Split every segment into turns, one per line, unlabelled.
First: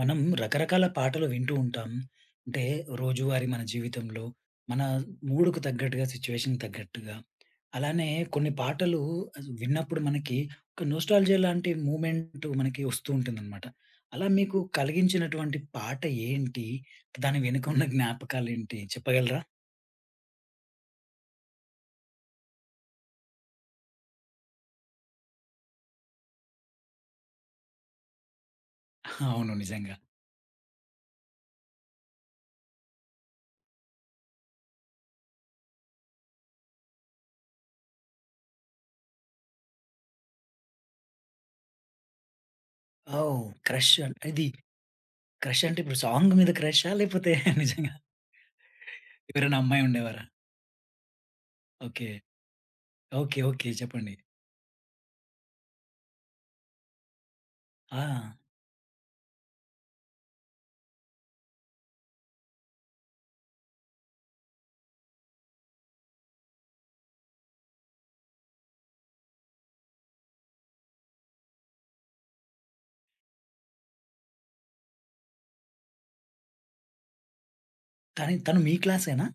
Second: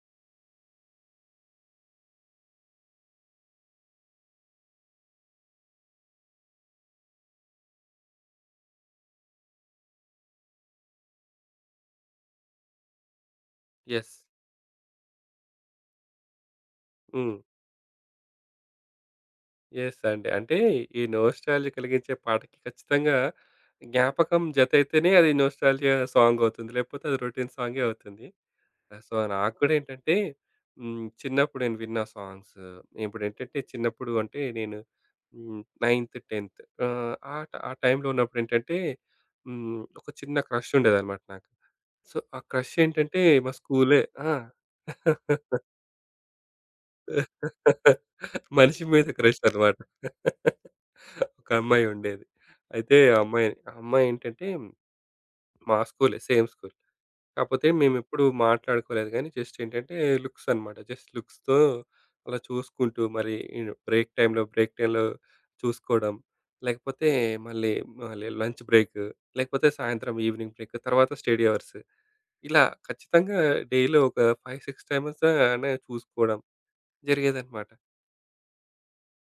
మనం రకరకాల పాటలు వింటూ ఉంటాం. అంటే రోజువారీ మన జీవితంలో, మన మూడ్‌కు తగ్గట్టుగా, సిట్యుయేషన్‌కి తగ్గట్టుగా. అలానే కొన్ని పాటలు అసలు విన్నప్పుడు మనకి ఒక నోస్టాల్జియా లాంటి మూవ్‌మెంట్ మనకి వస్తూ ఉంటుందన్నమాట.
యెస్.
అలా మీకు కలిగించినటువంటి పాట ఏంటి?
హ్మ్.
దాని వెనుక ఉన్న జ్ఞాపకాలేంటి చెప్పగలరా?
యెస్ అండి. అంటే ఈ నోస్టాల్జియా కలిగించే పాటకి ఖచ్చితంగా జ్ఞాపకం జతైతేనే అది నోస్టాల్జియా సాంగ్ అవుతుంది. లేకపోతే అది రొటీన్ సాంగే అవుతుంది. సో,
అవును,
నాకు కూడా
నిజంగా.
ఏంటంటే చిన్నప్పుడు నేను విన్న సాంగ్స్ ఇప్పుడేంటంటే చిన్నప్పుడు అంటే నేను 9త్, 10త్ ఆహ్, ఆ ట ఆ టైంలో ఉన్నప్పుడేంటంటే ఒక చిన్న క్రష్ ఉండేదన్నమాట నాకు. సో, ఆ క్రష్ ఏంటంటే
ఓహ్!
మా
క్రష్
స్కూలే.
ఇది, క్రష్
ఆ!
అంటే ఇప్పుడు సాంగ్ మీద క్రషా? లేపోతే నిజంగా
మనిషి మీద క్రష్
ఎవరైనా
అన్నమాట.
అమ్మాయి ఉండేవారా?
ఒక అమ్మాయి
ఓకే.
ఉండేది. అయితే ఆ
ఓకే.
అమ్మాయి
ఓకే,
ఆ అమ్మాయి
చెప్పండి.
ఏంటంటే మా స్కూలే. Same school. కాపోతే
ఆ!
మేమెప్పుడు మాట్లాడుకోలేదు గానీ జస్ట్ ఏంటంటే లుక్స్ అన్నమాట. జస్ట్ లుక్స్‌తో అలా చూసుకుంటూ మరి బ్రేక్ టైమ్‌లో చూసుకోవడం. లేకపోతే మళ్ళీ మళ్ళీ లంచ్ బ్రేక్. లేకపోతే సాయంత్రం ఈవినింగ్ బ్రేక్. తర్వాత స్టడీ అవర్స్. ఇలా ఖచ్చితంగా డే‌లో ఒక 5, 6 టైమ్స్ అనే చూసుకోవడం జరిగేదన్నమాట.
కానీ తను మీ క్లాసేనా?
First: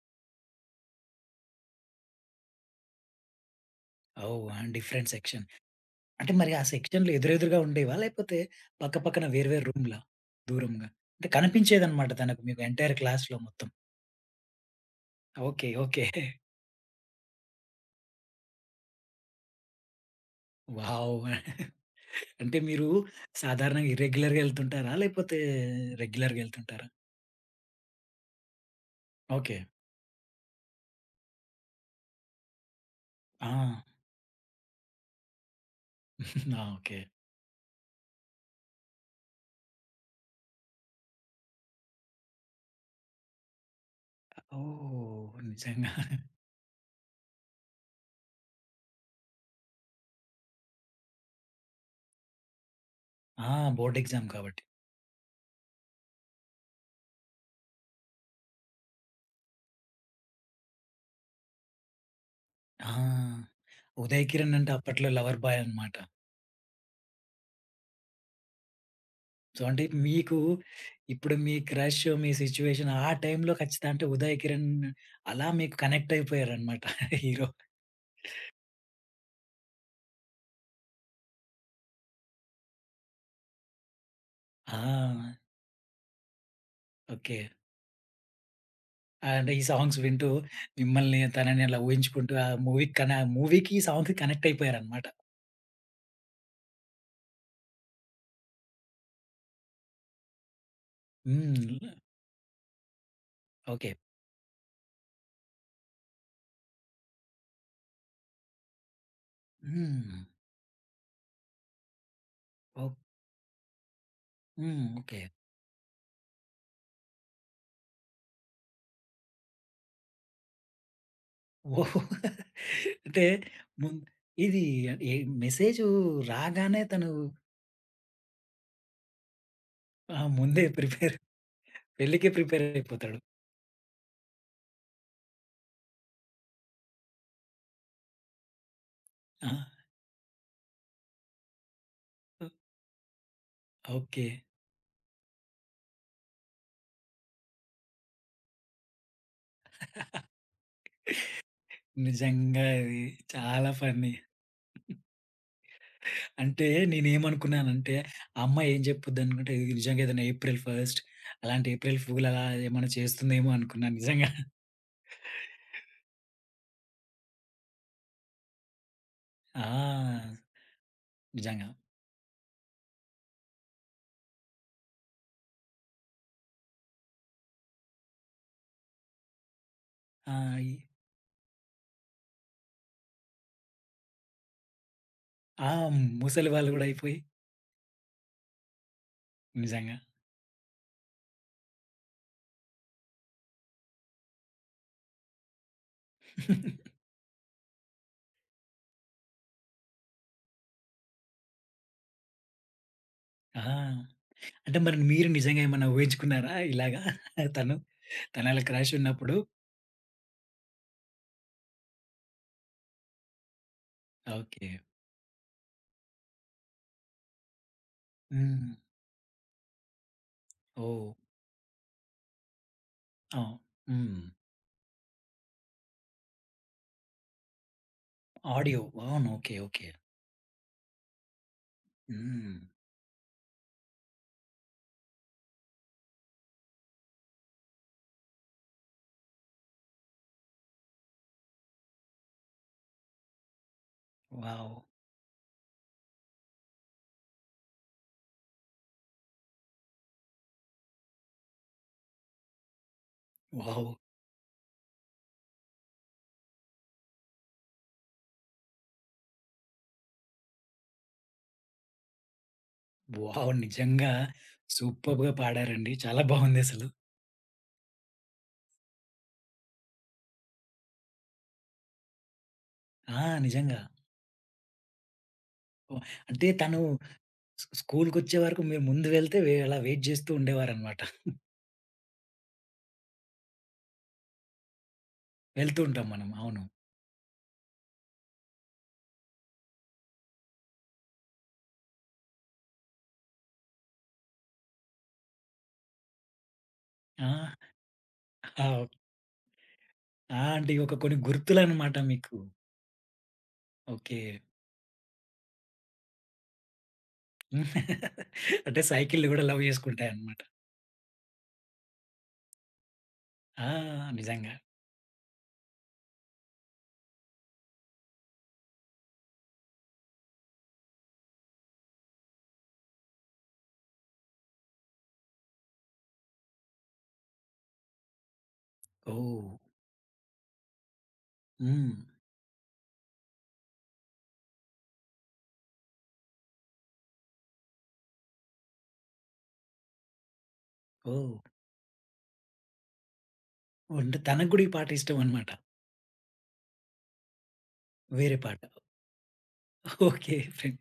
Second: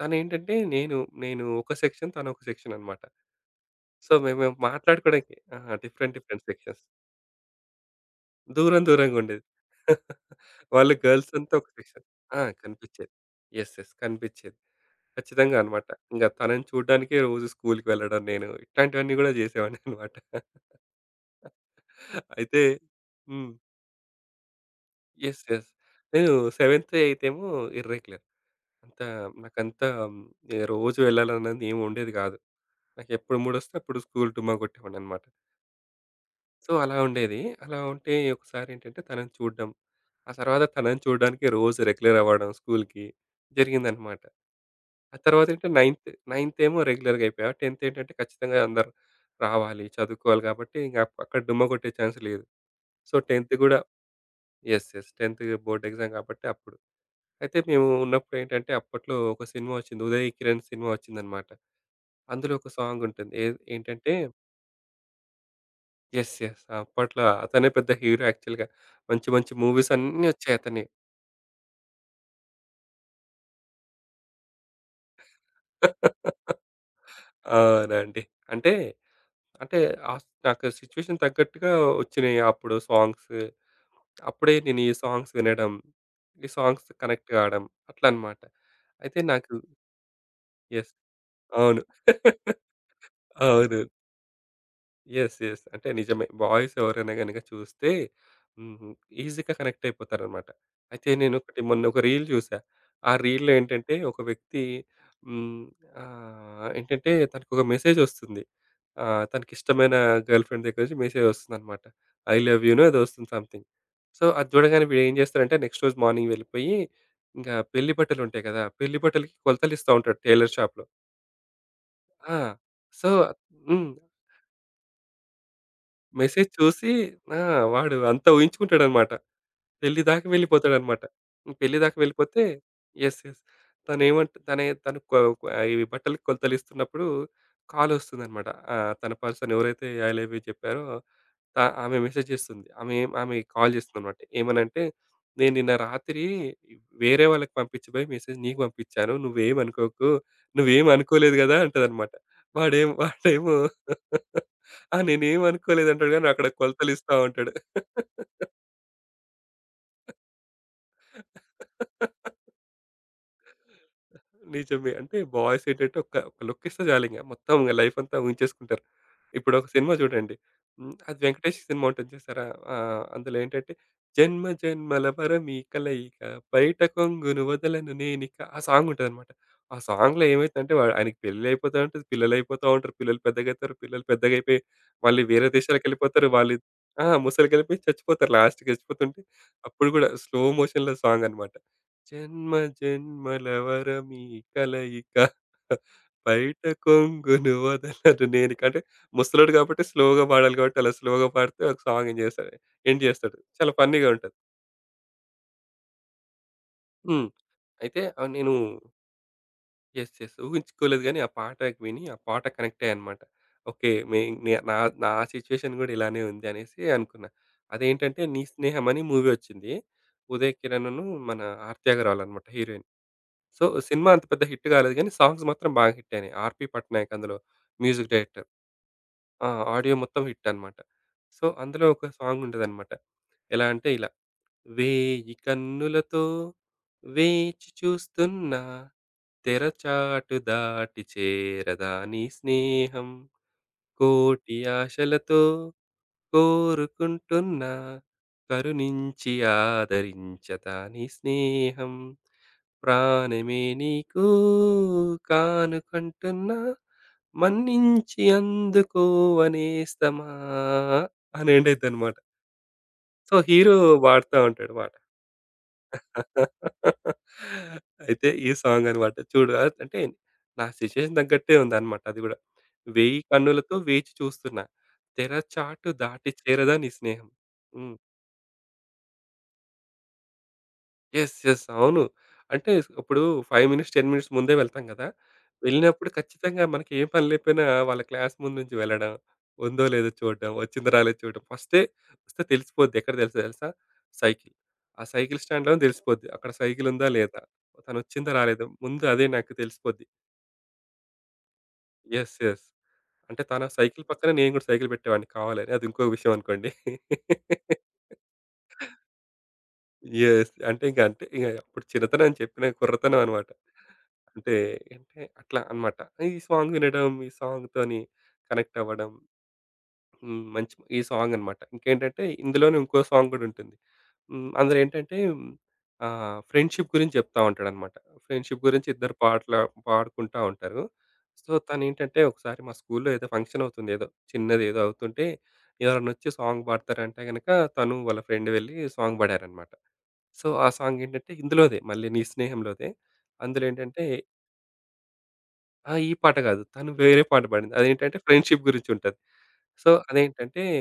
తనేంటంటే నేను ఒక సెక్షన్, తనొక సెక్షన్ అన్నమాట. So,
oh!
మేమేం
ఆ! డిఫరెంట్
మాట్లాడుకోవడానికి
సెక్షన్.
ఆహా! డిఫరెంట్,
అంటే
డిఫరెంట్
మరి ఆ
సెక్షన్స్.
సెక్షన్‌లో ఎదురెదురుగా ఉండేవా? లేకపోతే పక్క
దూరంగా
పక్కన
ఉండేది.
వేరు వేరు రూమ్‌లా? దూరంగా?
వాళ్ళు
అంటే
గర్ల్స్ అంతా ఒక సెక్షన్.
కనిపించేదన్నమాట
ఆ!
తనకు, మీకు ఎంటైర్
కనిపించేది.
క్లాస్‌లో మొత్తం.
యెస్. యెస్. కనిపించేది. ఖచ్చితంగా
ఓకే.
అన్నమాట.
ఓకే.
ఇంక తనని చూడ్డానికే రోజు స్కూలుకి వెళ్ళడం, నేను ఇట్లాంటివన్నీ గూడా జేసేవాడిని అన్నమాట.
వావ్! అంటే
అయితే
మీరు
హ్మ్.
సాధారణంగా ఇర్రెగ్యులర్‌గా ఎళ్తుంటారా? లేకపోతే
యెస్. యెస్. నేను
రెగ్యులర్‌గా ఎళ్తుంటారా?
సెవెంత్, ఎయిత్ ఏమో ఇర్రెగ్యులర్. అంత
ఓకే.
నాకంత మ్, ఏ రోజు వెళ్ళాలన్నది ఏమి ఉండేది గాదు. నాకెప్పుడు
ఆ!
మూడొస్తే అప్పుడు స్కూలు డుమ్మా కొట్టేవాడినన్నమాట.
ఆ!
సో, అలా
ఓకే.
ఉండేది. అలా ఉంటే ఒకసారేంటంటే తనని చూడడం, ఆ తర్వాత తనని చూడడానికి రోజు రెగ్యులర్ అవ్వడం స్కూల్‌కి జరిగిందనమాట. ఆ
ఓహ్!
తర్వాతేంటంటే
నిజంగా.
నైన్త్ నైన్త్ ఏమో రెగ్యులర్‌గా అయిపోయా. 10థ్ ఏంటంటే ఖచ్చితంగా అందరూ రావాలి, చదువుకోవాలి కాబట్టి ఇంక అక్కడ డుమ్మా కొట్టే ఛాన్స్ లేదు. సో, 10థ్
ఆ!
గూడా
బోర్డ్ ఎగ్జామ్ కాబట్టి.
యెస్. యెస్. 10థ్ బోర్డ్ ఎగ్జామ్ కాబట్టి అప్పుడు. అయితే మేము ఉన్నప్పుడేంటంటే అప్పట్లో ఒక సినిమా వచ్చింది. ఉదయ్ కిరణ్ సినిమా వచ్చిందనమాట. అందులో ఒక
ఆ!
సాంగుంటుంది. ఏది ఏంటంటే
ఉదయ్ కిరణ్ అంటే అప్పట్లో లవర్ బాయ్ అన్నమాట.
యెస్. యెస్. అప్పట్లో అతనే పెద్ద హీరో యాక్చువల్‌గా. మంచి మంచి
సో, అంటే
మూవీస్ అన్నీ
మీకు
వచ్చాయి అతనియి.
ఇప్పుడు మీ క్రష్, మీ సిట్యుయేషన్ ఆ టైంలో ఖచ్చితంగా అంటే 'ఉదయ్ కిరణ్' అలా మీకు కనెక్ట్ అయిపోయారనమాట హీరో.
అవునండి. అంటే, అంటే, ఆస్ నాకు సిట్యుయేషన్ తగ్గట్టుగా వచ్చినాయి అప్పుడు సాంగ్స్. అప్పుడే నేను ఈ సాంగ్స్
ఆ!
వినడం, ఈ సాంగ్స్ కనెక్ట్
ఓకే.
కావడం అట్లా అన్నమాట. అయితే
అంటే
నాకు
ఈ సాంగ్స్ వింటూ
యెస్.
మిమ్మల్ని, తనని అలా
అవును.
ఊహించుకుంటూ ఆ మూవీకి, మూవీకి,
అవును.
ఈ సాంగ్‌కి కనెక్ట్ అయిపోయారనమాట.
యెస్. యెస్. అంటే నిజమే. బాయ్స్ ఎవరైనా గనుక చూస్తే హ్మ్. ఈజీగా కనెక్ట్ అయిపోతారనమాట. అయితే నేనొకటి
హ్మ్.
మొన్న ఒక రీల్ చూసా. ఆ రీల్‌లో
ఓకే.
ఏంటంటే ఒక వ్యక్తి హ్మ్. ఏంటంటే తనకొక మెసేజొస్తుంది. తనకిష్టమైన
హ్మ్.
గర్ల్‌ఫ్రెండ్ దగ్గర నుంచి మెసేజొస్తుందనమాట. I love you know
oh!
ఏదో వస్తుంది సంథింగ్. సో, అది
హ్మ్.
చూడగానే వీడేం
ఓకే.
చేస్తాడంటే నెక్స్ట్ రోజు మార్నింగ్ వెళ్ళిపోయి ఇంకా పెళ్లి బట్టలుంటాయి కదా! పెళ్లి బట్టలకి కొలతలిస్తా ఉంటాడు టైలర్ షాప్‌లో.
ఓహ్!
ఆ! సో
అంటే
హ్మ్.
ముం ఇది ఏ మెసేజు
మెసేజ్
రాగానే
చూసి
తను
ఆ! వాడు అంతా ఊహించుకుంటాడనమాట. పెళ్లి
ఆ!
దాకా
ముందే
వెళ్ళిపోతాడనమాట.
ప్రిపేర్,
పెళ్లి దాకా
పెళ్ళికే
వెళ్ళిపోతే
ప్రిపేర్ అయిపోతాడు.
యెస్. యెస్. తనేమంట తనే తను కొ కొ ఆ ఇవి బట్టలకి కొలతలిస్తున్నప్పుడు కాలొస్తుందనమాట. తన
ఆ!
పర్సన్ ఎవరైతే ఐ లవ్ యూ చెప్పారో త ఆమె మెసేజ్ చేస్తుంది. ఆమె కాల్ చేస్తుందనమాట.
ఓకే.
ఏమనంటే, "నేను నిన్న రాత్రి వేరే వాళ్ళకి పంపించబోయి మెసేజ్ నీకు పంపించాను. నువ్వేం అనుకోకు. నువ్వేం అనుకోలేదు కదా!" అంటదనమాట.
నిజంగా
వాడేమో
ఇది
వాడేమో
చాలా ఫన్నీ.
ఆ! నేనేం అనుకోలేదంటాడు గానీ అక్కడ
అంటే
కొలతలిస్తా ఉంటాడు.
నేనేమనుకున్నానంటే, ఆ అమ్మాయి ఏం చెప్పొద్దనుకుంటే, ఇది నిజంగా ఏదైనా ఏప్రిల్ ఫస్ట్ అలాంటి ఏప్రిల్ ఫూల్ అలా ఏమైనా చేస్తుందేమో అనుకున్నాను నిజంగా.
నిజమే. అంటే బాయ్స్ ఏంటంటే ఒక్క లుక్ ఇస్తే చాలింక మొత్తం ఇంగ లైఫ్ అంతా ఊహించేసుకుంటారు. ఇప్పుడొక సినిమా చూడండి.
ఆ!
హ్మ్. అది 'వెంకటేష్'
నిజంగా.
సినిమా ఉంటుంది చూసారా? అందులో ఏంటంటే 'జన్మ జన్మల వరమీ కలయిక బయట కొంగును వదలను నేనిక' ఆ సాంగ్ ఉంటదనమాట. ఆ సాంగ్‌లో
ఆ! ఈ
ఏమైతుందంటే వాడు ఆయనకి పెళ్లయిపోతా ఉంటది. పిల్లలయిపోతా ఉంటారు. పిల్లలు పెద్దగయితారు. పిల్లలు పెద్దగయిపోయి మళ్ళీ వేరే
ఆ!
దేశాలకెళ్ళిపోతారు.
ముసలి
వాళ్ళు
వాళ్ళు గూడా
ఆ!
అయిపోయి
ముసలికెళ్ళిపోయి చచ్చిపోతారు. లాస్ట్‌కి చచ్చిపోతుంటే అప్పుడు
నిజంగా.
గూడా స్లో మోషన్‌లో సాంగనమాట. జన్మ జన్మల వరమీ కలయిక బయట కొంగును వదలరు నేను అంటే ముసలోడు కాబట్టి స్లోగా పాడాలి కాబట్టి అలా స్లోగా పాడితే ఒక సాంగ్ ఏం చేస్తాడు, ఎండ్ చేస్తాడు.
ఆ!
చాలా ఫన్నీగా ఉంటుంది.
అంటే మరి మీరు నిజంగా ఏమన్నా ఊహించుకున్నారా ఇలాగా
ఉమ్,
తను,
అయితే ఆ నేను
తనలా క్రష్ ఉన్నప్పుడు?
ఎస్ ఎస్ ఊహించుకోలేదు కానీ ఆ పాట విని ఆ పాట కనెక్ట్ అయ్యానమాట. ఓకే మే
ఓకే.
నా నా సిచ్యువేషన్ కూడా ఇలానే ఉంది అనేసి అనుకున్నా. అదేంటంటే 'నీ
హ్మ్.
స్నేహం' అని మూవీ వచ్చింది. ఉదయ్ కిరణ్ను,
ఓహ్!
మన ఆర్త్యాగరావాలన్నమాట హీరోయిన్.
ఆ!
సో, సినిమా
హ్మ్.
అంత పెద్ద హిట్ గాలేదు గానీ, సాంగ్స్ మాత్రం బాగా హిట్ అయినాయి. 'ఆర్‌పీ పట్నాయక్' అందులో మ్యూజిక్ డైరెక్టర్.
ఆడియో. అవును.
ఆ!
ఓకే. ఓకే.
ఆడియో మొత్తం హిట్ అన్నమాట. సో, అందులో ఒక సాంగ్
హ్మ్.
ఉంటదన్నమాట. ఎలా అంటే ఇలా, వేయి కన్నులతో వేచి చూస్తున్నా, తెరచాటు దాటి చేరదా నీ స్నేహం, కోటి
వావ్!
ఆశలతో కోరుకుంటున్నా కరుణించి ఆదరించదా నీ స్నేహం, ప్రాణమే
వావ్!
నీకు కానుకంటున్నా మన్నించి అందుకో అనేస్తమా అని ఎండ్ అవుతుంది అనమాట. So
wow!
హీరో
నిజంగా
పాడుతా ఉంటాడు మాట.
సూపర్‌గా పాడారండి. చాలా బాగుందసలు.
అయితే ఈ సాంగ్ అనమాట. చూడు అంటే నా సిట్యుయేషన్ తగ్గట్టే ఉందనమాట అది గూడా.
ఆ!
"వేయి కన్నులతో
నిజంగా.
వేచి చూస్తున్నా, తెరచాటు
ఓహ్!
దాటి
అంటే
చేరదా
తను
నీ స్నేహం." హ్మ్.
స్కూలుకొచ్చే వరకు మీరు ముందు వెళ్తే అలా వెయిట్ చేస్తూ ఉండేవారనమాట.
యెస్. యెస్. అవును. అంటే ఇప్పుడు 5 మినిట్స్, 10 మినిట్స్ ముందే వెళ్తాం కదా!
వెళ్తూ ఉంటాం
వెళ్ళినప్పుడు
మనం. అవును.
ఖచ్చితంగా మనకి ఏ పని లేకపోయినా వాళ్ళ క్లాస్ ముందు నుంచి వెళ్ళడం, ఉందో లేదో చూడడం, వచ్చిందో రాలేదో చూడడం. ఫస్టే వస్తే తెలిసిపోద్ది. ఎక్కడ తెలుస్తదో తెలుసా? సైకిల్. ఆ సైకిల్ స్టాండ్‌లోనే తెలిసిపోద్ది. అక్కడ సైకిల్ ఉందా?
ఆ!
లేదా? తనొచ్చిందా? రాలేదా?
ఆ!
ముందు అదే నాకు తెలిసిపోద్ది.
ఆ! అంటే ఇవి ఒక కొన్ని గుర్తులనమాట మీకు.
యెస్. యెస్. అంటే తన సైకిల్
ఓకే.
పక్కన నేను కూడా సైకిల్ పెట్టేవాడిని కావాలని. అది ఇంకో విషయం అనుకోండి.
అంటే సైకిల్‌ని కూడా లవ్ చేసుకుంటాయనమాట.
యెస్. అంటే ఇంక అంటే ఇగ అప్పుడు చిన్నతనం అని చెప్పిన కుర్రతనం అనమాట.
ఆ! నిజంగా.
అంటే అంటే అట్లా అనమాట. ఈ సాంగ్ వినడం, ఈ సాంగ్‌తోని కనెక్ట్ అవ్వడం. హ్మ్. మంచి ఈ సాంగ్ అనమాట. ఇంకేంటంటే ఇందులోనే ఇంకో సాంగ్ గూడా ఉంటుంది. హ్మ్. అందులో ఏంటంటే ఫ్రెండ్‌షిప్ గురించి చెప్తా ఉంటాడనమాట. ఫ్రెండ్‌షిప్ గురించి ఇద్దరు
ఓహ్!
పాటలు పాడుకుంటా ఉంటారు. సో,
హ్మ్.
తనేంటంటే ఒకసారి మా స్కూల్‌లో ఏదో ఫంక్షన్ అవుతుంది ఏదో. చిన్నది ఏదో అవుతుంటే ఎవరైనా వచ్చి సాంగ్ పాడతారంటే గనక తను వాళ్ళ ఫ్రెండ్ వెళ్ళి సాంగ్ పాడారనమాట. సో, ఆ సాంగేంటంటే
ఓహ్!
ఇందులోదే మళ్ళీ 'నీ స్నేహంలోదే.' అందులో ఏంటంటే
అంటే తనకు కూడా ఈ పాట ఇష్టమనమాట.
ఆ! ఈ పాట కాదు. తను వేరే పాట పాడింది. అదేంటంటే
వేరే పాట.
ఫ్రెండ్‌షిప్ గురించి ఉంటది. So,
okay.
అదేంటంటే
ఫ్రెండ్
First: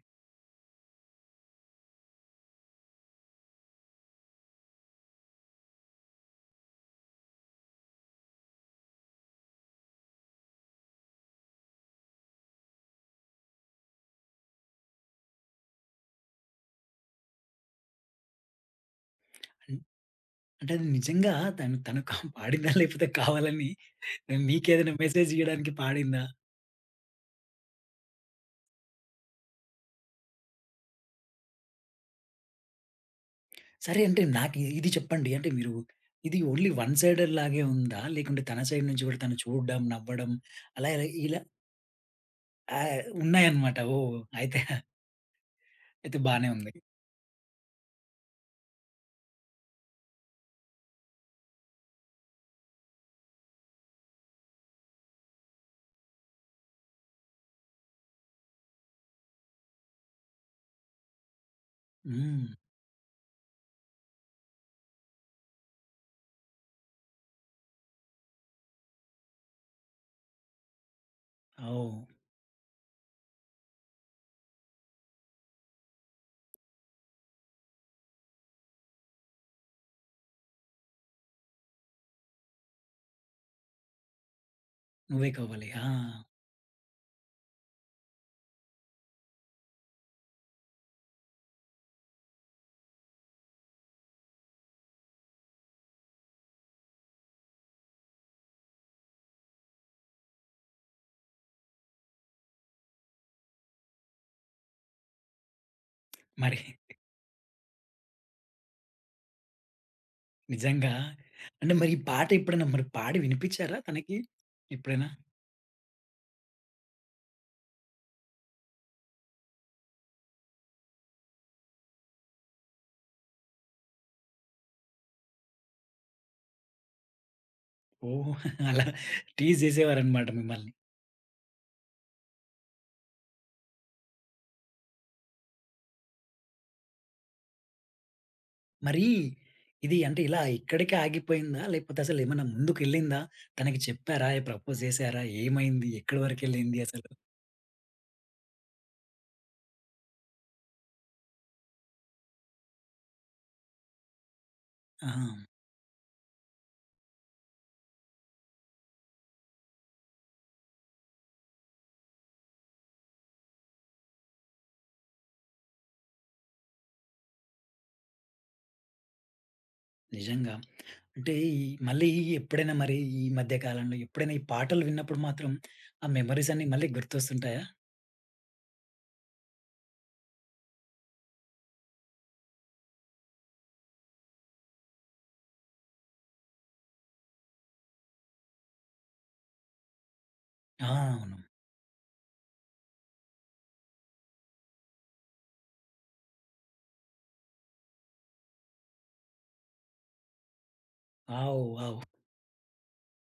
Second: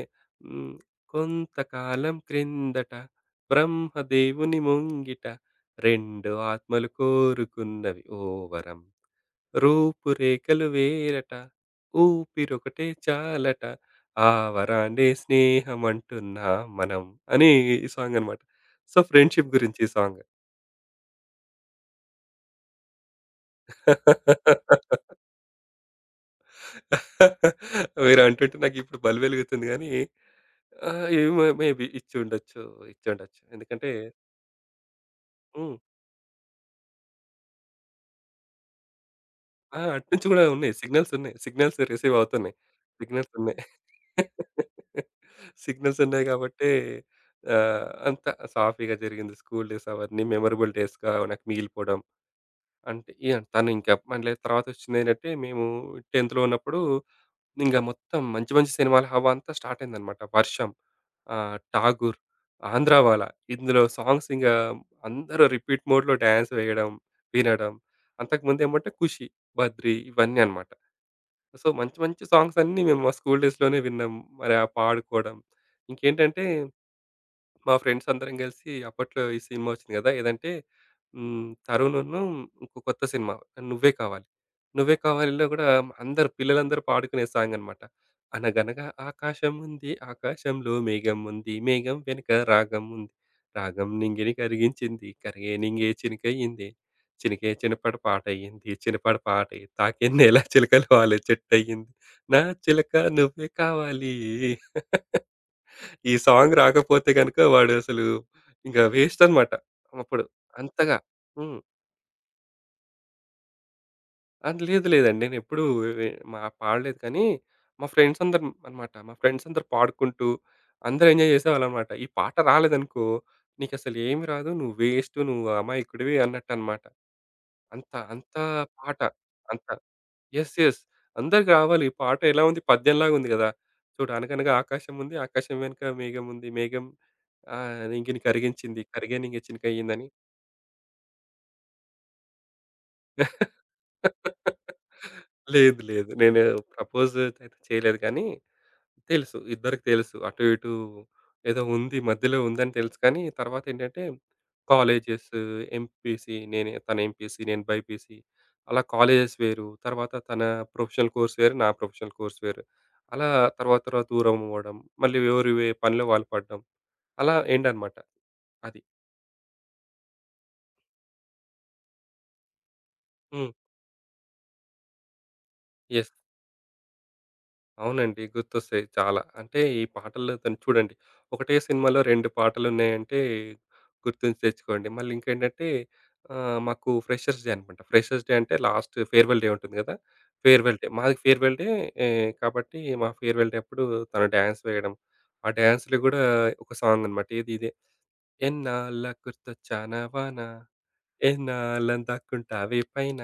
హ్మ్, కొంతకాలం క్రిందట బ్రహ్మదేవుని ముంగిట రెండు ఆత్మలు కోరుకున్నవి ఓ వరం. రూపురేఖలు వేరట ఊపిరొకటే చాలట ఆ వరాన్నే స్నేహం అంటున్నాం మనం అని ఈ సాంగనమాట. సో, ఫ్రెండ్‌షిప్ గురించి ఈ సాంగ్.
అంటే అది నిజంగా తను తను పాడిందా? లేకపోతే కావాలని మీకేదైనా మెసేజ్ ఇయ్యడానికి పాడిందా?
మీరు అంటుంటే నాకిప్పుడు బల్లు వెలుగుతుంది గానీ, ఏమో మేబీ ఇచ్చుండొచ్చు, ఇచ్చుండొచ్చు. ఎందుకంటే
సరే, అంటే నాకు ఇది చెప్పండి. అంటే మీరు
హ్మ్.
ఇది ఓన్లీ వన్ సైడెడ్ లాగే ఉందా? లేకుంటే తన సైడ్ నుంచి కూడా తను చూడడం,
ఆ! అటు నుంచి
నవ్వడం
గూడా ఉన్నాయి.
అలా ఇలా
సిగ్నల్స్ ఉన్నాయి.
ఇలా
సిగ్నల్స్ రిసీవ్ అవుతున్నాయి. సిగ్నల్స్ ఉన్నాయి.
ఉన్నాయన్నమాట. ఓహ్! అయితే
సిగ్నల్స్
అయితే
ఉన్నాయి
బానే ఉంది.
గాబట్టే అంత సాఫీగా జరిగింది. స్కూల్ డేస్ అవన్నీ మెమరబుల్ డేస్‌గా నాకు మిగిలిపోవడం. అంటే ఇ తను ఇంకా మళ్ళీ తర్వాతొచ్చిందేంటంటే, మేము 10థ్ ఉన్నప్పుడు ఇంగ మొత్తం మంచి మంచి సినిమాల హవా అంతా స్టార్ట్ అయిందనమాట. 'వర్షం', 'ఠాగూర్',
హ్మ్.
'ఆంధ్రావాల' ఇందులో సాంగ్స్ ఇంగ అందరూ రిపీట్ మోడ్‌లో డాన్స్ వేయడం, వినడం. అంతకుముందేమంటే 'ఖుషి', 'బద్రి' ఇవన్నీ అనమాట. So,
oh!
మంచి మంచి సాంగ్స్ అన్నీ మేము మా స్కూల్ డేస్‌లోనే విన్నాం. మరి ఆ పాడుకోవడం. ఇంకేంటంటే మా ఫ్రెండ్స్ అందరం కలిసి అప్పట్లో ఈ సినిమా వచ్చింది కదా! ఏదంటే హ్మ్. 'తరుణ్‌ను' ఇంకో కొత్త సినిమా 'నువ్వే కావాలి'. 'నువ్వే
నువ్వే
కావాలి'లో కూడా
కావాలి. ఆ!
పిల్లలందరూ పాడుకునే సాంగ్ అనమాట. అనగనగా ఆకాశముంది ఆకాశంలో మేఘముంది మేఘం వెనుక రాగముంది రాగం నింగిని కరిగించింది కరిగే నింగే చినికయ్యింది చినికే చినపడ పాటయ్యింది చినపడ పాటై తాకే నేల చిలకలు వాలే చెట్టయ్యింది నా చిలక నువ్వే కావాలి. ఈ సాంగ్
మరి
రాకపోతే గనుక వాడు అసలు ఇంకా వేస్ట్ అనమాట. అప్పుడు
నిజంగా
అంతగా. హ్మ్.
అంటే మరి ఈ పాట ఎప్పుడైనా మరి పాడి వినిపించారా తనకి?
అది లేదు
ఎప్పుడైనా?
లేదండి. నేనెప్పుడూ వె మా పాడలేదు కానీ, మా ఫ్రెండ్స్ అందరం అనమాట. మా ఫ్రెండ్స్ అందరూ పాడుకుంటూ అందరూ ఎంజాయ్ చేసేవాళ్ళనమాట. ఈ పాట రాలేదనుకో, నీకసలు ఏమి రాదు. నువ్వు వేస్ట్. నువ్వు అమాయకుడివి అన్నట్టనమాట. అంత అంత
ఓహ్! అలా
పాట.
టీజ్
అంత
చేసేవారన్నమాట
యెస్.
మిమ్మల్ని.
యెస్. అందరికి రావాలి. ఈ పాట ఎలా ఉంది? పద్యంలాగా ఉంది గదా! చూడు అనగనగా ఆకాశం ఉంది. ఆకాశం వెనుక మేఘం ఉంది. మేఘం నింగిని కరిగించింది.
మరి
కరిగే నింగ
ఇది
చినుకయిందని.
అంటే ఇలా ఇక్కడికే ఆగిపోయిందా? లేకపోతే అసలేమన్నా ముందుకెళ్ళిందా? తనకి చెప్పారా? ప్రపోజ్ చేసారా?
లేదు.
ఏమైంది?
లేదు.
ఎక్కడి
నేను
వరకెళ్ళింది అసలు?
ప్రపోజ్ అయితే చేయలేదు కానీ తెలుసు. ఇద్దరికి తెలుసు. అటు ఇటు ఏదో ఉంది. మధ్యలో ఉందని తెలుసు కానీ తర్వాతేంటంటే
ఆహా!
కాలేజెస్ ఎంపీసీ నేను తను ఎంపీసీ, నేను బైపీసీ అలా కాలేజెస్ వేరు. తర్వాత తన ప్రొఫెషనల్ కోర్స్ వేరు. నా ప్రొఫెషనల్ కోర్స్ వేరు. అలా తర్వాత తర్వాత దూరం అవ్వడం. మళ్ళీ ఎవరి వే పనిలో వాళ్ళు పడడం. అలా ఎండ్ అనమాట. అది.
నిజంగా. అంటే ఈ మళ్ళీ ఎప్పుడైనా మరి ఈ
హ్మ్.
మధ్య కాలంలో ఎప్పుడైనా ఈ పాటలు విన్నప్పుడు మాత్రం ఆ
యెస్.
మెమోరీస్ అన్నీ మళ్ళీ గుర్తొస్తుంటాయా?
అవునండి. గుర్తొస్తాయి చాలా. అంటే ఈ పాటల్లోతోని చూడండి. ఒకటే సినిమాలో 2 పాటలున్నాయంటే గుర్తుంచి తెచ్చుకోండి. మళ్ళీ ఇంకేంటంటే మాకు ఫ్రెషర్స్ డే అనమాట. ఫ్రెషర్స్ డే అంటే లాస్ట్ ఫేర్‌వెల్ డే ఉంటుంది గదా! ఫేర్‌వెల్
ఆ!
డే. మాది
అవును.
ఫేర్‌వెల్ డే కాబట్టి మా ఫేర్‌వెల్ డే అప్పుడు తను డాన్స్ వేయడం. ఆ డాన్స్‌లో గూడా ఒక సాంగ్ అనమాట. ఏది ఇదే. ఎన్నాళ్ళకు గుర్తొచ్చానవా నా
వావ్! వావ్!
ఎన్నాళ్ళని దాక్కుంటావే పైన,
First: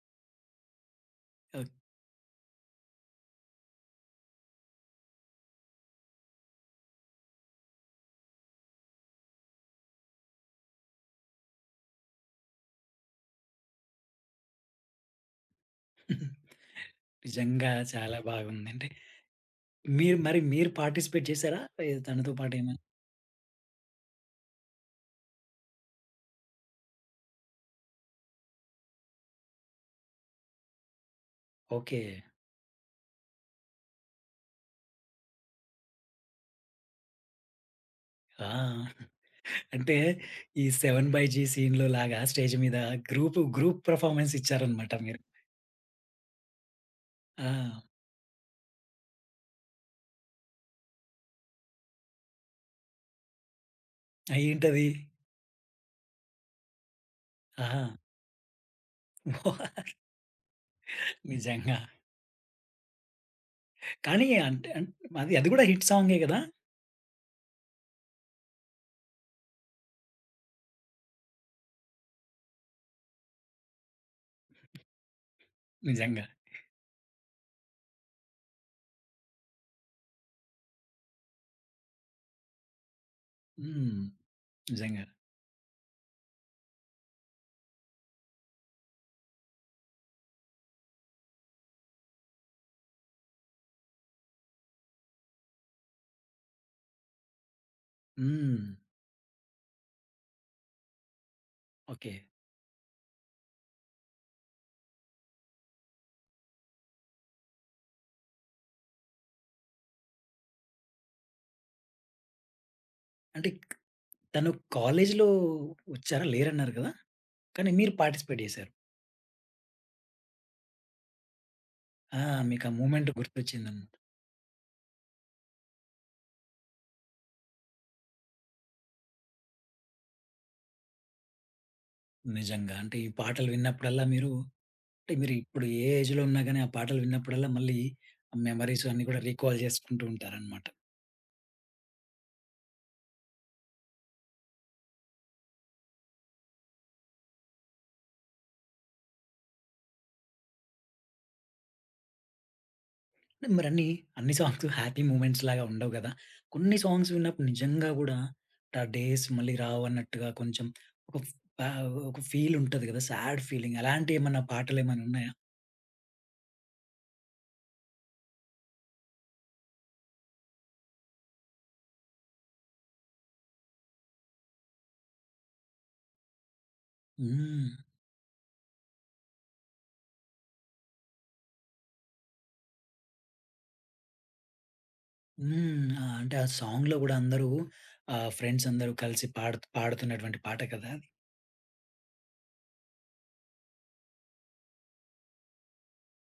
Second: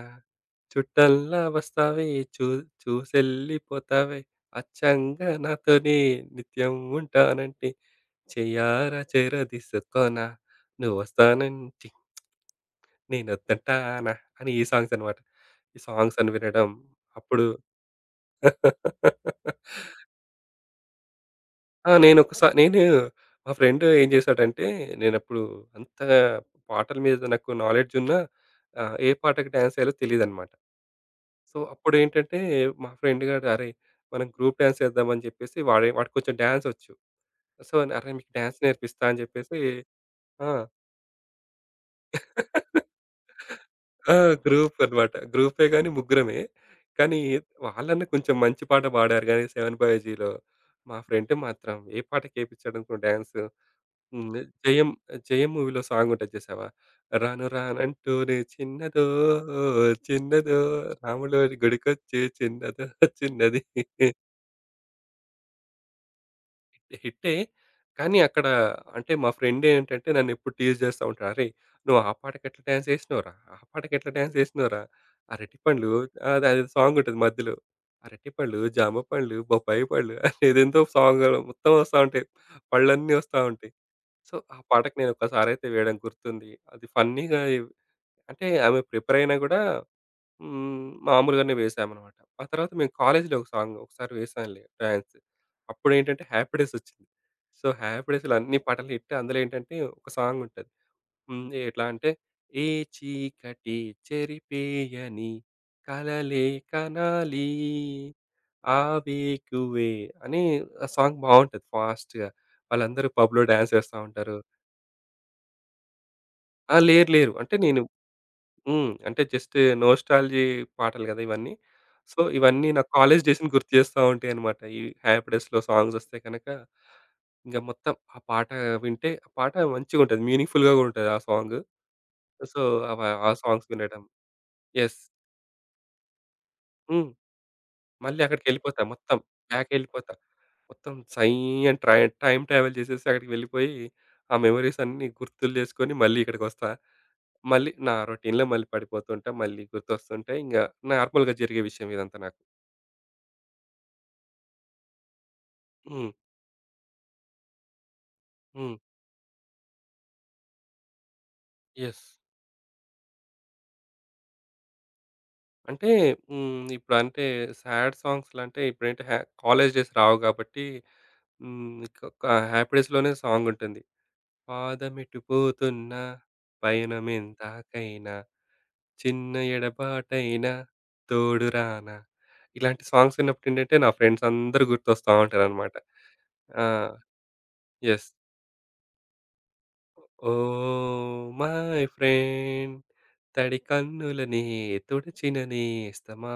చుట్టంలా వస్తావే చూ చూసెళ్ళిపోతావే, అచ్చంగా నాతోనే నిత్యం ఉంటానంటే, చెయ్యారా చేరదీసుకోనా, నువ్వొస్తానంటి నేనొద్దంటానా అని ఈ సాంగ్స్ అనమాట. ఈ సాంగ్స్
ఓహ్!
అని వినడం అప్పుడు.
నిజంగా చాలా బాగుందండి. మీరు పార్టిసిపేట్ చేసారా?
ఆ!
తనతో పాటు ఏమైనా?
నేను మా ఫ్రెండ్ ఏం చేశాడంటే, నేనప్పుడు అంతగా పాటల మీద నాకు నాలెడ్జ్ ఉన్నా ఏ పాటకి డాన్స్ చేయాలో తెలీదనమాట. So,
okay.
అప్పుడేంటంటే, మా ఫ్రెండ్ గాడు "అరేయ్! మనం గ్రూప్ డాన్స్ ఏద్దామని" చెప్పేసి వాడే వాడికి కొంచెం డాన్స్ వచ్చు. సో, "అరేయ్! మీకు
ఆ!
డాన్స్ నేర్పిస్తా" అని చెప్పేసి
అంటే
ఆ!
ఈ 'సెవెన్ బై జీ' సీన్‌లో లాగా స్టేజ్ మీద గ్రూప్
ఆ!
పెర్ఫార్మన్స్
గ్రూప్
ఇచ్చారన్నమాట
అన్నమాట.
మీరు.
గ్రూపే గాని ముగ్గురమే. కానీ
ఆ!
వాళ్ళన్నా కొంచెం మంచి పాట పాడారు గానీ 'సెవెన్ బైజీలో' మా ఫ్రెండ్ మాత్రం ఏ పాటకేపిచ్చాడనుకో డాన్స్. హ్మ్.
ఏంటది?
'జయం' 'జయం' మూవీలో సాంగ్ ఉంటది చూసావా? "రాను
ఆహా!
రానంటూనే చిన్నదో చిన్నదో రాములోరి
నిజంగా.
గుడికొచ్చే చిన్నదో చిన్నది."
కానీ అంటే అది, అది కూడా హిట్ సాంగే గదా!
హిట్టే. కానీ అక్కడ అంటే మా ఫ్రెండ్ ఏంటంటే నన్నెప్పుడు టీజ్ చేస్తా ఉంటాడు. "అరేయ్! నువ్వు ఆ పాటకి ఎట్లా డాన్స్ ఏసినావురా? ఆ పాటకి ఎట్లా డాన్స్ ఏసినావురా? అరటి పండ్లు"
నిజంగా.
అది అదేదో సాంగ్ ఉంటది మధ్యలో. "అరటి పళ్ళు, జామ పళ్ళు, బొప్పాయి పళ్ళు" అని ఏదేందో సాంగ్ మొత్తం వస్తా ఉంటాయి. పళ్ళన్నీ వస్తా ఉంటాయి.
హ్మ్.
సో, ఆ పాటకి
నిజంగా.
నేను ఒక్కసారైతే వేయడం గుర్తుంది. అది ఫన్నీగా. అంటే ఆమె ప్రిపేర్ అయినా గూడా హ్మ్. మామూలుగానే వేసామనమాట. ఆ తర్వాత మేము కాలేజీలో ఒక సాంగ్ ఒకసారి వేసానులే డాన్స్. అప్పుడేంటంటే 'హ్యాపీడేస్' వచ్చింది. సో, 'హ్యాపీడేస్‌లో' అన్ని
హ్మ్.
పాటలు హిట్. అందులో ఏంటంటే ఒక సాంగ్ ఉంటది. హ్మ్. ఎట్లా అంటే
ఓకే.
ఏ చీకటి చెరిపేయని కలలే కనాలి ఆవేకువే అని ఆ సాంగ్ బావుంటది ఫాస్ట్‌గా. వాళ్ళందరూ పబ్‌లో
అంటే
డాన్స్ వేస్తా ఉంటారు.
తను కాలేజ్‌లో వచ్చారా? లేరన్నారు
ఆ!
కదా!
లేరు లేరు. అంటే
కానీ
నేను
మీరు పార్టిసిపేట్ చేశారు.
హ్మ్. అంటే జస్ట్ నోస్టాల్జీ పాటలు గదా! ఇవన్నీ. సో,
ఆ! మీకు
ఇవన్నీ
ఆ
నా
మూమెంట్
కాలేజ్ డేస్‌ని గుర్తు
గుర్తొచ్చిందన్నమాట.
చేస్తా ఉంటాయన్నమాట. ఈ 'హ్యాపీ డేస్‌లో' సాంగ్సొస్తే గనక, ఇంక మొత్తం ఆ పాట వింటే, ఆ పాట మంచిగుంటది. మీనింగ్‌ఫుల్‌గా గూడా ఉంటది ఆ సాంగు. సో,
నిజంగా. అంటే
అవ
ఈ
ఆ
పాటలు
సాంగ్స్
విన్నప్పుడల్లా
వినడం.
మీరు,
యెస్.
అంటే మీరు ఇప్పుడు ఏ ఏజ్‌లో ఉన్నా గాని ఆ పాటలు
హ్మ్.
విన్నప్పుడల్లా మళ్ళీ
మళ్ళీ
ఆ
అక్కడికెళ్ళిపోతా
మెమోరీస్ అన్నీ
మొత్తం.
కూడా రీకాల్ చేసుకుంటూ
బ్యాకెళ్ళిపోతా.
ఉంటారనమాట.
మొత్తం సై అని ట్రై టైమ్ ట్రావెల్ చేసేసి అక్కడికి వెళ్ళిపోయి, ఆ మెమోరీసన్నీ గుర్తులు చేసుకొని మళ్ళీ ఇక్కడికొస్తా. మళ్ళీ నా రొటీన్‌లో మళ్ళీ పడిపోతుంటా. మళ్ళీ గుర్తొస్తుంటే ఇంగ నార్మల్‌గా జరిగే విషయం ఇదంతా నాకు.
మరి అన్ని సాంగ్స్ హ్యాపీ మూమెంట్స్ లాగా ఉండవు గదా!
హ్మ్.
కొన్ని సాంగ్స్ విన్నప్పుడు నిజంగా గూడా
హ్మ్.
ఆ డేస్ మళ్ళీ రావు అన్నట్టుగా కొంచెం ఒక ఫ్ ఆహ్,
యెస్.
ఒక ఫీల్ ఉంటది గదా! సాడ్ ఫీలింగ్ అలాంటి ఏమన్నా పాటలేమైనా ఉన్నాయా?
అంటే హ్మ్. ఇప్పుడంటే సాడ్ సాంగ్స్‌లంటే ఇప్పుడేంటి కాలేజ్ డేస్ రావు గాబట్టి హ్మ్. క క హ్యాపీ డేస్‌లోనే సాంగుంటుంది. పాదమెటు పోతున్నా
హ్మ్.
పయనమెందాకైనా చిన్న ఎడబాటైనా తోడు రానా ఇలాంటి సాంగ్స్ విన్నప్పుడేంటంటే నా ఫ్రెండ్స్ అందరూ గుర్తొస్తా ఉంటారనమాట.
హ్మ్. ఆ! అంటే ఆ
ఆ!
సాంగ్‌లో గూడా అందరూ
యెస్.
ఫ్రెండ్స్ అందరూ కలిసి
ఓ
పాడుతున్నటువంటి పాట కదా అది.
మై ఫ్రెండ్ తడి కన్నులని తుడిచిన నేస్తమా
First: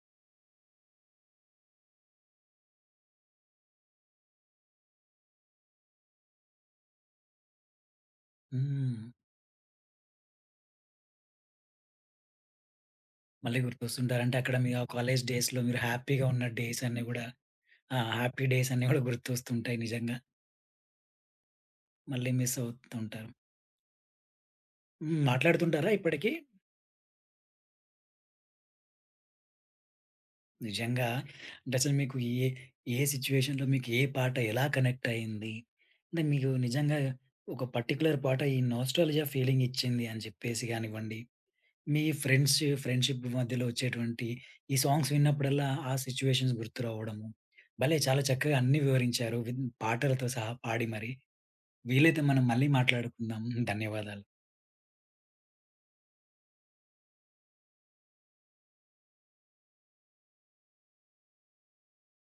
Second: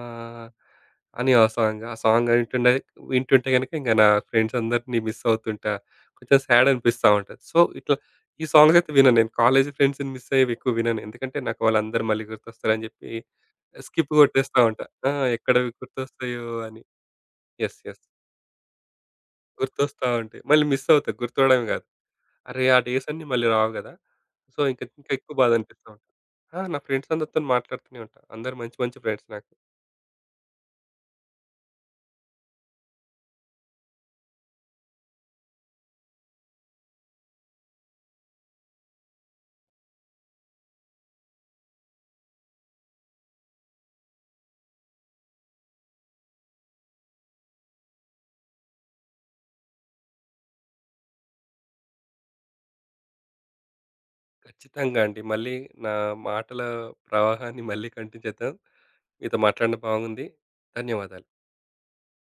అని ఆ సాంగ్. ఆ సాంగ్ వింటుంటే గనుక ఇంక నా ఫ్రెండ్స్ అందరిని మిస్ అవుతుంటా. కొంచెం సాడ్ అనిపిస్తా ఉంటది. సో, ఇట్లా ఈ సాంగ్స్ అయితే
హ్మ్.
వినను నేను. కాలేజ్ ఫ్రెండ్స్‌ని మిస్ అయ్యేవి ఎక్కువ వినను. ఎందుకంటే నాకు వాళ్ళందరూ మళ్ళీ గుర్తొస్తారని చెప్పి
మళ్ళీ
స్కిప్
గుర్తొస్తుంటారు. అంటే అక్కడ
కొట్టేస్తా
మీ ఆ
ఉంటా. ఆ!
కాలేజ్ డేస్‌లో
ఎక్కడవి
మీరు హ్యాపీగా ఉన్న
గుర్తొస్తాయో
డేస్
అని.
అన్నీ గూడా
యెస్.
ఆ!
యెస్.
హ్యాపీ డేస్ అన్నీ గూడా గుర్తొస్తుంటాయి
గుర్తొస్తా
నిజంగా.
ఉంటాయి. మళ్ళీ మిస్ అవుతా. గుర్తుండడమే కాదు.
మళ్ళీ మిస్
అరే! ఆ డేస్ అన్నీ
అవుతుంటారు.
మళ్ళీ రావు గదా! సో, ఇంక ఇంకా
హ్మ్.
ఎక్కువ బాధ అనిపిస్తా
మాట్లాడుతుంటారా
ఉంటుంది.
ఇప్పటికి?
ఆ! నా ఫ్రెండ్స్ అందరితోని మాట్లాడుతూనే ఉంటా. అందరూ మంచి మంచి ఫ్రెండ్స్ నాకు.
నిజంగా, అంటే అసలు మీకు ఏ, ఏ సిట్యుయేషన్‌లో మీకు ఏ పాట ఎలా కనెక్ట్ అయింది? అంటే మీకు నిజంగా ఒక పర్టిక్యులర్ పాట ఈ నోస్టాల్జియా ఫీలింగ్ ఇచ్చింది అని చెప్పేసి గానివ్వండి, మీ ఫ్రెండ్స్, ఫ్రెండ్‌షిప్ మధ్యలో వచ్చేటువంటి ఈ సాంగ్స్ విన్నప్పుడల్లా ఆ సిట్యుయేషన్స్ గుర్తు రావడము. భలే, చాలా చక్కగా అన్నీ వివరించారు, విన్ పాటలతో సహా పాడి మరి. వీలైతే మనం మళ్ళీ మాట్లాడుకుందాం. ధన్యవాదాలు.
ఖచ్చితంగా అండి. మళ్ళీ నా మాటల ప్రవాహాన్ని మళ్ళీ కంటిన్యూ చేద్దాం. మీతో మాట్లాడడం బాగుంది. ధన్యవాదాలు.